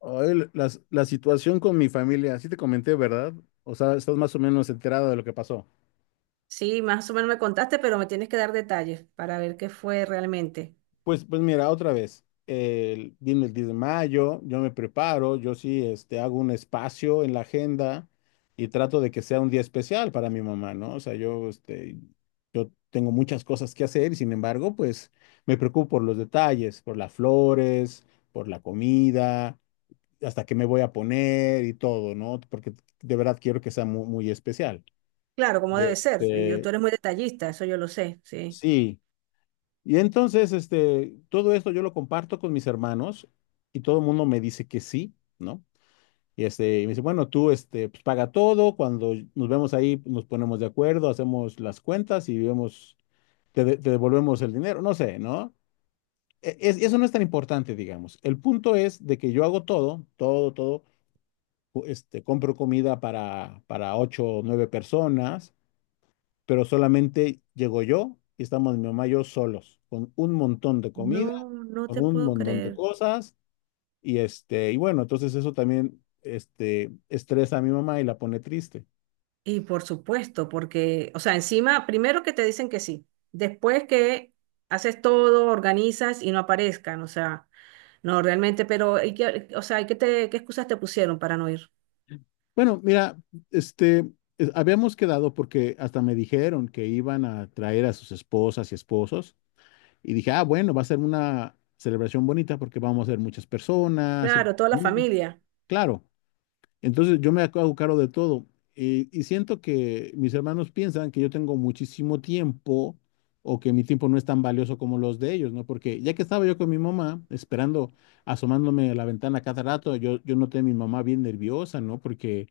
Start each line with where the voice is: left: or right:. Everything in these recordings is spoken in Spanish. left: Ay, la situación con mi familia, sí te comenté, ¿verdad? O sea, estás más o menos enterado de lo que pasó.
right: Sí, más o menos me contaste, pero me tienes que dar detalles para ver qué fue realmente.
left: Pues mira, otra vez, viene el 10 de mayo, yo me preparo, yo sí, hago un espacio en la agenda y trato de que sea un día especial para mi mamá, ¿no? O sea, yo, yo tengo muchas cosas que hacer y sin embargo, pues me preocupo por los detalles, por las flores, por la comida, hasta qué me voy a poner y todo, ¿no? Porque de verdad quiero que sea muy especial.
right: Claro, como
left: Y
right: debe ser. Y yo, tú eres muy detallista, eso yo lo sé, sí.
left: sí. Y entonces, todo esto yo lo comparto con mis hermanos y todo el mundo me dice que sí, ¿no? Y y me dice, bueno, tú, pues paga todo, cuando nos vemos ahí, pues, nos ponemos de acuerdo, hacemos las cuentas y vemos, te devolvemos el dinero, no sé, ¿no? Eso no es tan importante, digamos. El punto es de que yo hago todo, todo, todo, compro comida para ocho o nueve personas, pero solamente llego yo y estamos mi mamá y yo solos, con un montón de comida,
right: No, no
left: con
right: te
left: un
right: puedo
left: montón de
right: creer.
left: cosas, y y bueno, entonces eso también, estresa a mi mamá y la pone triste.
right: Y por supuesto, porque, o sea, encima, primero que te dicen que sí, después que haces todo, organizas y no aparezcan, o sea, no realmente, pero, ¿y qué te, qué excusas te pusieron para no ir?
left: Bueno, mira, este, habíamos quedado porque hasta me dijeron que iban a traer a sus esposas y esposos, y dije, ah, bueno, va a ser una celebración bonita porque vamos a ser muchas personas.
right: Claro, toda la
left: Mm,
right: familia.
left: Claro. Entonces yo me hago cargo de todo. Y siento que mis hermanos piensan que yo tengo muchísimo tiempo o que mi tiempo no es tan valioso como los de ellos, ¿no? Porque ya que estaba yo con mi mamá, esperando, asomándome a la ventana cada rato, yo noté a mi mamá bien nerviosa, ¿no? Porque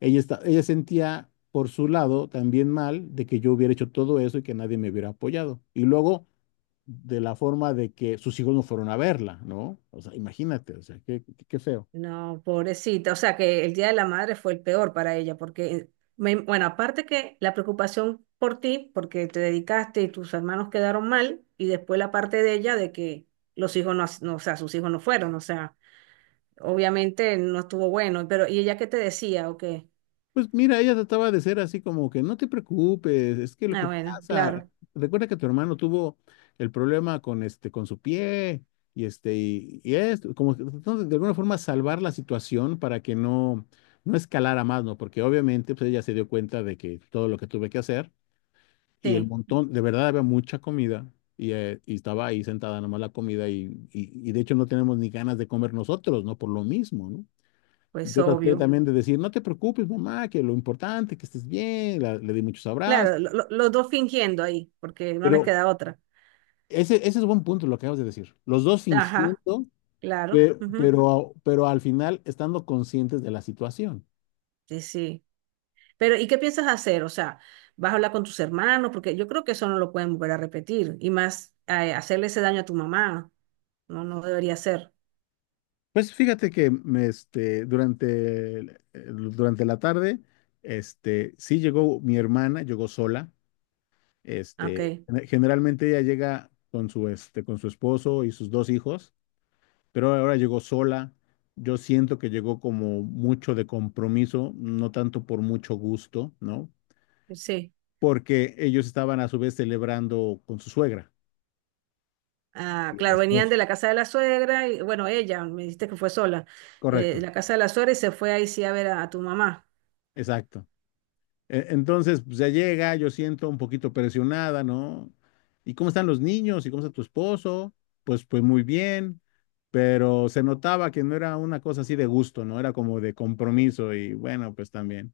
left: ella sentía por su lado también mal de que yo hubiera hecho todo eso y que nadie me hubiera apoyado. Y luego de la forma de que sus hijos no fueron a verla, ¿no? O sea, imagínate, o sea, qué, qué feo.
right: No, pobrecita. O sea que el Día de la Madre fue el peor para ella, porque, bueno, aparte que la preocupación por ti, porque te dedicaste y tus hermanos quedaron mal, y después la parte de ella de que los hijos no, no, o sea, sus hijos no fueron, o sea, obviamente no estuvo bueno, pero ¿y ella qué te decía o qué?
left: Pues mira, ella trataba de ser así como que no te preocupes, es que lo
right: Ah,
left: que
right: bueno,
left: pasa,
right: claro,
left: recuerda que tu hermano tuvo el problema con con su pie, y y esto, como que tratando de alguna forma salvar la situación para que no, no escalara más, ¿no? Porque obviamente pues ella se dio cuenta de que todo lo que tuve que hacer, y el
right: sí,
left: montón, de verdad había mucha comida, y estaba ahí sentada nomás la comida, y de hecho no tenemos ni ganas de comer nosotros, ¿no? Por lo mismo, ¿no?
right: pues
left: Yo traté
right: obvio.
left: también de decir, no te preocupes, mamá, que lo importante, que estés bien, le di muchos abrazos.
right: Claro, los dos fingiendo ahí, porque no les
left: Pero
right: queda otra.
left: ese es buen punto lo que acabas de decir. Los dos
right: Ajá,
left: fingiendo,
right: claro, ujú.
left: pero, al final estando conscientes de la situación.
right: Sí, sí. Pero, ¿y qué piensas hacer? O sea, ¿vas a hablar con tus hermanos? Porque yo creo que eso no lo pueden volver a repetir. Y más, hacerle ese daño a tu mamá, no, no debería ser.
left: Pues fíjate que me, este, durante, el- durante la tarde, sí llegó mi hermana, llegó sola.
right: Ok,
left: Este, Generalmente ella llega con su, con su esposo y sus dos hijos, pero ahora llegó sola. Yo siento que llegó como mucho de compromiso, no tanto por mucho gusto, ¿no?
right: sí.
left: Porque ellos estaban a su vez celebrando con su suegra.
right: Ah,
left: Y el
right: claro, venían
left: esposo.
right: de la casa de la suegra, y bueno, ella, me dijiste que fue sola, de
left: Correcto,
right: la casa de la suegra y se fue ahí sí a ver a tu mamá.
left: exacto. Entonces, pues, ya llega, yo siento un poquito presionada, ¿no? ¿Y cómo están los niños? ¿Y cómo está tu esposo? Pues muy bien, pero se notaba que no era una cosa así de gusto, ¿no? Era como de compromiso y bueno, pues también.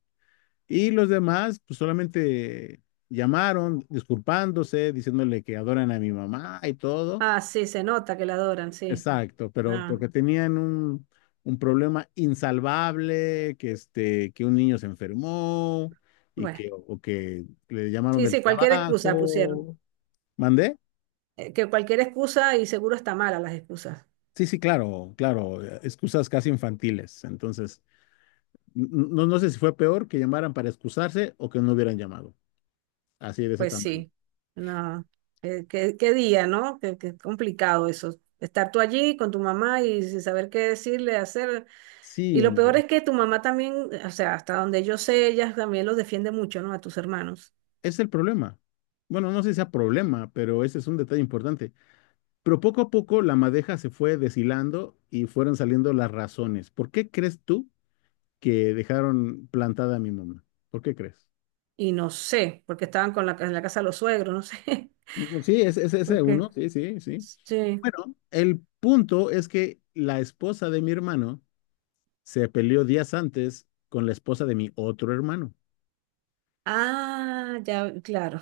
left: Y los demás, pues solamente llamaron, disculpándose, diciéndole que adoran a mi mamá y todo.
right: Ah, sí, se nota que la adoran, sí.
left: Exacto, pero
right: Ah,
left: porque tenían un problema insalvable, que que un niño se enfermó y
right: bueno.
left: que, o que le llamaron
right: Sí,
left: del
right: sí, cualquier excusa pusieron.
left: trabajo. ¿Mandé?
right: Que cualquier excusa y seguro está mala las excusas.
left: Sí, sí, claro, claro, excusas casi infantiles. Entonces, no sé si fue peor que llamaran para excusarse o que no hubieran llamado, así de ese
right: Pues
left: tamaño.
right: sí, no, qué, qué día, ¿no? Qué, qué complicado eso. Estar tú allí con tu mamá y sin saber qué decirle, hacer. Y
left: Sí,
right: lo peor
left: hombre.
right: es que tu mamá también, o sea, hasta donde yo sé, ella también los defiende mucho, ¿no? A tus hermanos.
left: Es el problema. Bueno, no sé si sea problema, pero ese es un detalle importante. Pero poco a poco la madeja se fue deshilando y fueron saliendo las razones. ¿Por qué crees tú que dejaron plantada a mi mamá? ¿Por qué crees?
right: Y no sé, porque estaban con la, en la casa de los suegros, no sé.
left: Mm, sí, es ese es
right: Porque
left: uno, sí, sí, sí.
right: sí.
left: Bueno, el punto es que la esposa de mi hermano se peleó días antes con la esposa de mi otro hermano.
right: Ah, ya, claro.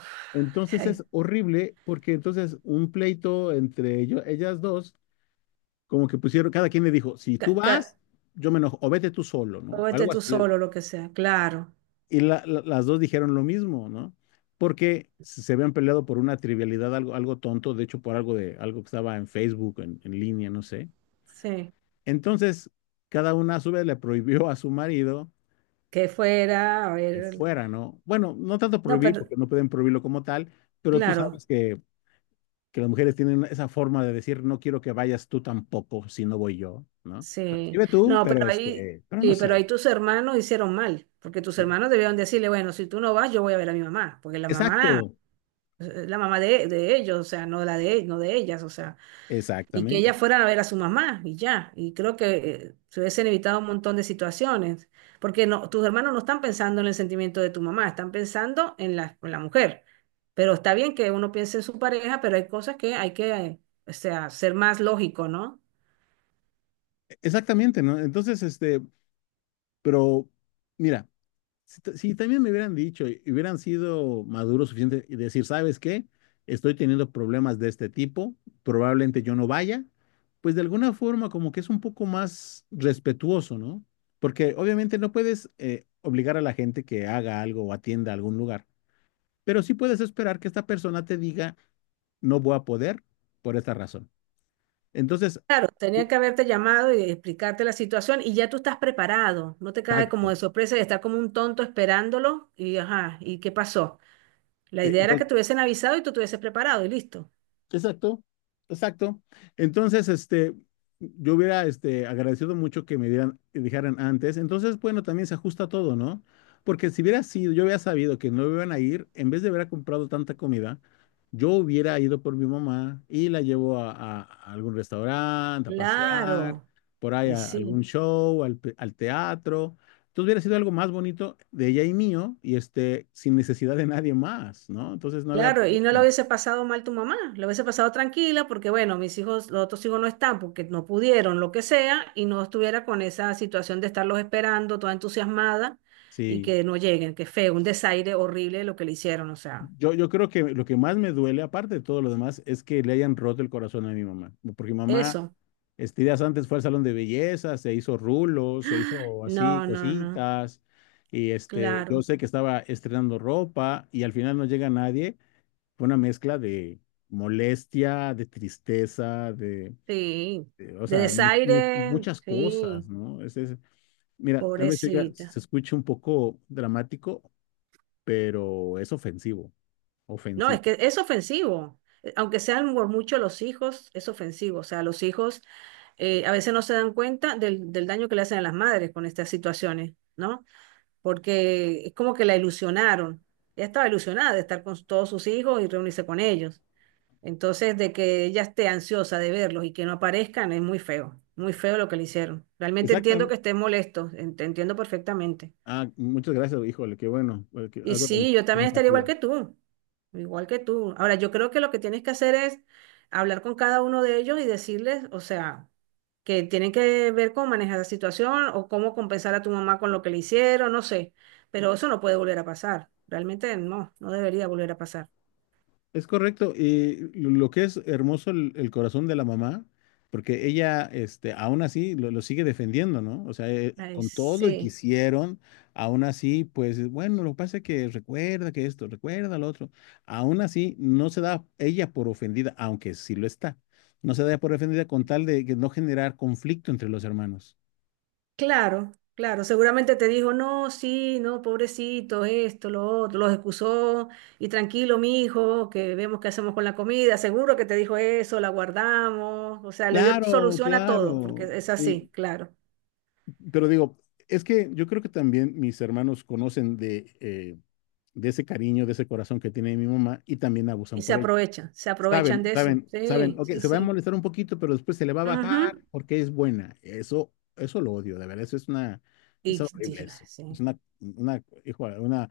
left: Entonces
right: Ay,
left: es horrible porque entonces un pleito entre ellas dos como que pusieron, cada quien le dijo, si tú
right: ca-
left: vas,
right: ca-
left: yo me enojo, o vete tú solo,
right: o
left: ¿no?
right: vete
left: Algo
right: tú
left: así.
right: solo, lo que sea, claro.
left: Las dos dijeron lo mismo, ¿no? Porque se habían peleado por una trivialidad, algo, algo tonto, de hecho por algo de algo que estaba en Facebook, en línea, no sé.
right: Sí.
left: Entonces, cada una a su vez le prohibió a su marido
right: Que fuera, a
left: que
right: ver.
left: fuera, ¿no? Bueno, no tanto
right: No,
left: prohibir,
right: pero
left: porque no pueden prohibirlo como tal, pero tú
right: claro.
left: sabes que las mujeres tienen esa forma de decir, no quiero que vayas tú tampoco si no voy yo, ¿no? O sea, sí
right: Sí,
left: ve tú,
right: no,
left: pero
right: pero ahí,
left: pero no
right: sí, pero ahí
left: sé.
right: tus hermanos hicieron mal, porque tus
left: Sí.
right: hermanos debieron decirle, bueno, si tú no vas, yo voy a ver a mi mamá, porque la
left: Exacto,
right: mamá es la mamá de ellos, o sea, no la de, no de ellas, o sea, y que ellas
left: exactamente,
right: fueran a ver a su mamá y ya, y creo que se hubiesen evitado un montón de situaciones, porque no, tus hermanos no están pensando en el sentimiento de tu mamá, están pensando en la mujer, pero está bien que uno piense en su pareja, pero hay cosas que hay que, o sea, ser más lógico, ¿no?
left: exactamente, ¿no? Entonces, pero mira, si, si también me hubieran dicho y hubieran sido maduros suficiente y decir, ¿sabes qué? Estoy teniendo problemas de este tipo, probablemente yo no vaya, pues de alguna forma como que es un poco más respetuoso, ¿no? Porque obviamente no puedes obligar a la gente que haga algo o atienda algún lugar, pero sí puedes esperar que esta persona te diga, no voy a poder por esta razón. Entonces,
right: Claro, tenía que haberte llamado y explicarte la situación y ya tú estás preparado. No te cae como
left: exacto.
right: de sorpresa de estar como un tonto esperándolo y ajá, ¿y qué pasó? La idea era que
left: Entonces,
right: te hubiesen avisado y tú te hubieses preparado y listo.
left: exacto, exacto. Entonces, yo hubiera, agradecido mucho que me dieran, que dijeran antes. Entonces, bueno, también se ajusta todo, ¿no? Porque si hubiera sido, yo hubiera sabido que no iban a ir, en vez de haber comprado tanta comida, yo hubiera ido por mi mamá y la llevo a algún restaurante, a pasear,
right: Claro,
left: por ahí
right: y
left: a algún
right: sí,
left: show, al teatro. Entonces hubiera sido algo más bonito de ella y mío, y sin necesidad de nadie más, ¿no? Entonces no había
right: claro, y no lo
left: problema.
right: hubiese pasado mal tu mamá, lo hubiese pasado tranquila porque bueno, mis hijos, los otros hijos no están porque no pudieron, lo que sea, y no estuviera con esa situación de estarlos esperando, toda entusiasmada y
left: Sí.
right: que no lleguen, que feo, un desaire horrible lo que le hicieron, o sea,
left: Yo creo que lo que más me duele, aparte de todo lo demás, es que le hayan roto el corazón a mi mamá. Porque mi mamá,
right: eso.
left: días antes fue al salón de belleza, se hizo rulos, se hizo así
right: No, no, no,
left: cositas. Y yo
right: claro,
left: sé que estaba estrenando ropa y al final no llega nadie. Fue una mezcla de molestia, de tristeza,
right: sí.
left: o
right: De
left: sea,
right: desaire,
left: muchas cosas,
right: sí,
left: ¿no? Mira, tal vez oiga,
right: pobrecita.
left: se escuche un poco dramático, pero es ofensivo,
right: No, es
left: ofensivo.
right: que es ofensivo. Aunque sean por mucho los hijos, es ofensivo. O sea, los hijos a veces no se dan cuenta del, del daño que le hacen a las madres con estas situaciones, ¿no? Porque es como que la ilusionaron. Ella estaba ilusionada de estar con todos sus hijos y reunirse con ellos. Entonces, de que ella esté ansiosa de verlos y que no aparezcan es muy feo lo que le hicieron. Realmente entiendo que
left: Exactamente.
right: estés molesto, te entiendo perfectamente.
left: Ah, muchas gracias, híjole, qué bueno, que
right: Y
left: algo de
right: sí, yo también estaría igual
left: empatía.
right: que tú, igual que tú. Ahora, yo creo que lo que tienes que hacer es hablar con cada uno de ellos y decirles, o sea, que tienen que ver cómo manejar la situación o cómo compensar a tu mamá con lo que le hicieron, no sé. Pero eso no puede volver a pasar. Realmente no, no debería volver a pasar.
left: Es correcto, y lo que es hermoso el corazón de la mamá, porque ella, aún así lo sigue defendiendo, ¿no? O sea,
right: Ay,
left: con todo y que
right: sí.
left: hicieron, aún así, pues, bueno, lo que pasa es que recuerda que esto, recuerda lo otro. Aún así, no se da ella por ofendida, aunque sí lo está. No se da por ofendida con tal de que no generar conflicto entre los hermanos.
right: Claro, claro, seguramente te dijo, no, sí, no, pobrecito, esto, lo otro, los excusó, y tranquilo, mijo, que vemos qué hacemos con la comida, seguro que te dijo eso, la guardamos, o sea, le dio
left: Claro,
right: solución a todo, porque
left: claro,
right: es
left: sí.
right: así, claro,
left: Pero digo, es que yo creo que también mis hermanos conocen de ese cariño, de ese corazón que tiene mi mamá y también
right: y
left: abusan por ello.
right: se aprovechan
left: Saben,
right: de eso,
left: saben, saben,
right: sí,
left: ok,
right: sí,
left: se va a
right: sí.
left: molestar un poquito, pero después se le va a
right: Ujú.
left: bajar porque es buena. Eso lo odio, de verdad, eso es una, es
right: Y
left: horrible
right: dije,
left: eso. Es
right: sí.
left: una, hijo una,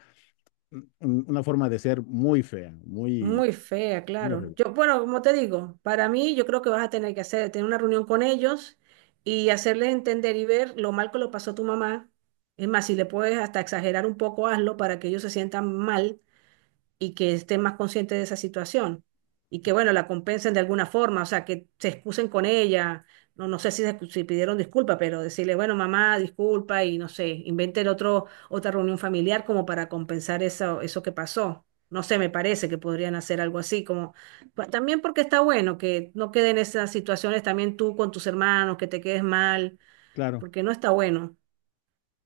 left: una forma de ser muy fea, muy,
right: Muy fea,
left: muy
right: claro.
left: horrible.
right: Yo, bueno, como te digo, para mí yo creo que vas a tener que hacer, tener una reunión con ellos y hacerles entender y ver lo mal que lo pasó tu mamá. Es más, si le puedes hasta exagerar un poco, hazlo para que ellos se sientan mal y que estén más conscientes de esa situación y que, bueno, la compensen de alguna forma, o sea, que se excusen con ella, no, no sé si, si pidieron disculpa, pero decirle, bueno, mamá, disculpa y no sé, inventen otro, otra reunión familiar como para compensar eso, eso que pasó. No sé, me parece que podrían hacer algo así, como también porque está bueno que no queden esas situaciones también tú con tus hermanos, que te quedes mal,
left: Claro.
right: porque no está bueno.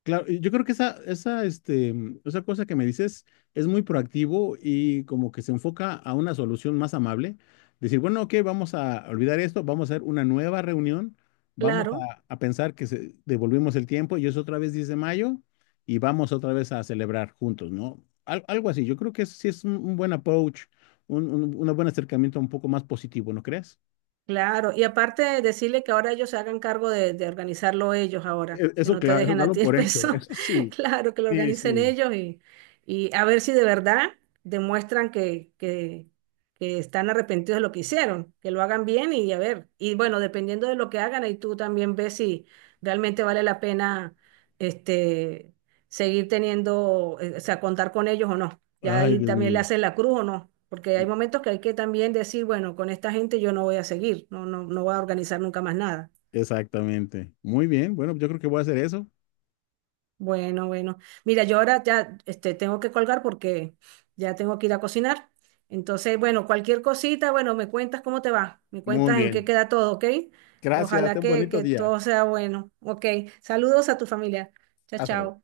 left: Claro, y yo creo que esa, esa cosa que me dices es muy proactivo y como que se enfoca a una solución más amable. Decir, bueno, ok, vamos a olvidar esto, vamos a hacer una nueva reunión, vamos
right: Claro.
left: a pensar que devolvimos el tiempo y es otra vez 10 de mayo y vamos otra vez a celebrar juntos, ¿no? Algo así, yo creo que eso sí es un buen approach, un buen acercamiento un poco más positivo, ¿no crees?
right: Claro, y aparte de decirle que ahora ellos se hagan cargo de organizarlo ellos ahora, que
left: Eso
right: no te
left: claro,
right: dejen a
left: dalo
right: ti el
left: por hecho,
right: peso,
left: eso sí,
right: claro, que lo
left: sí,
right: organicen
left: sí.
right: ellos y a ver si de verdad demuestran que están arrepentidos de lo que hicieron, que lo hagan bien y a ver, y bueno, dependiendo de lo que hagan, ahí tú también ves si realmente vale la pena este, seguir teniendo, o sea, contar con ellos o no. Ya
left: Ay,
right: ahí
left: Dios
right: también le
left: mío.
right: hacen la cruz o no, porque hay momentos que hay que también decir, bueno, con esta gente yo no voy a seguir, no, no, no voy a organizar nunca más nada.
left: Exactamente. Muy bien. Bueno, yo creo que voy a hacer eso.
right: Bueno, bueno. Mira, yo ahora ya este, tengo que colgar porque ya tengo que ir a cocinar. Entonces, bueno, cualquier cosita, bueno, me cuentas cómo te va, me
left: Muy
right: cuentas en qué
left: bien.
right: queda todo, ¿ok?
left: Gracias.
right: Ojalá
left: Ten un bonito
right: que
left: día.
right: todo sea bueno. Ok, saludos a tu familia. Chao,
left: Hasta luego.
right: chao.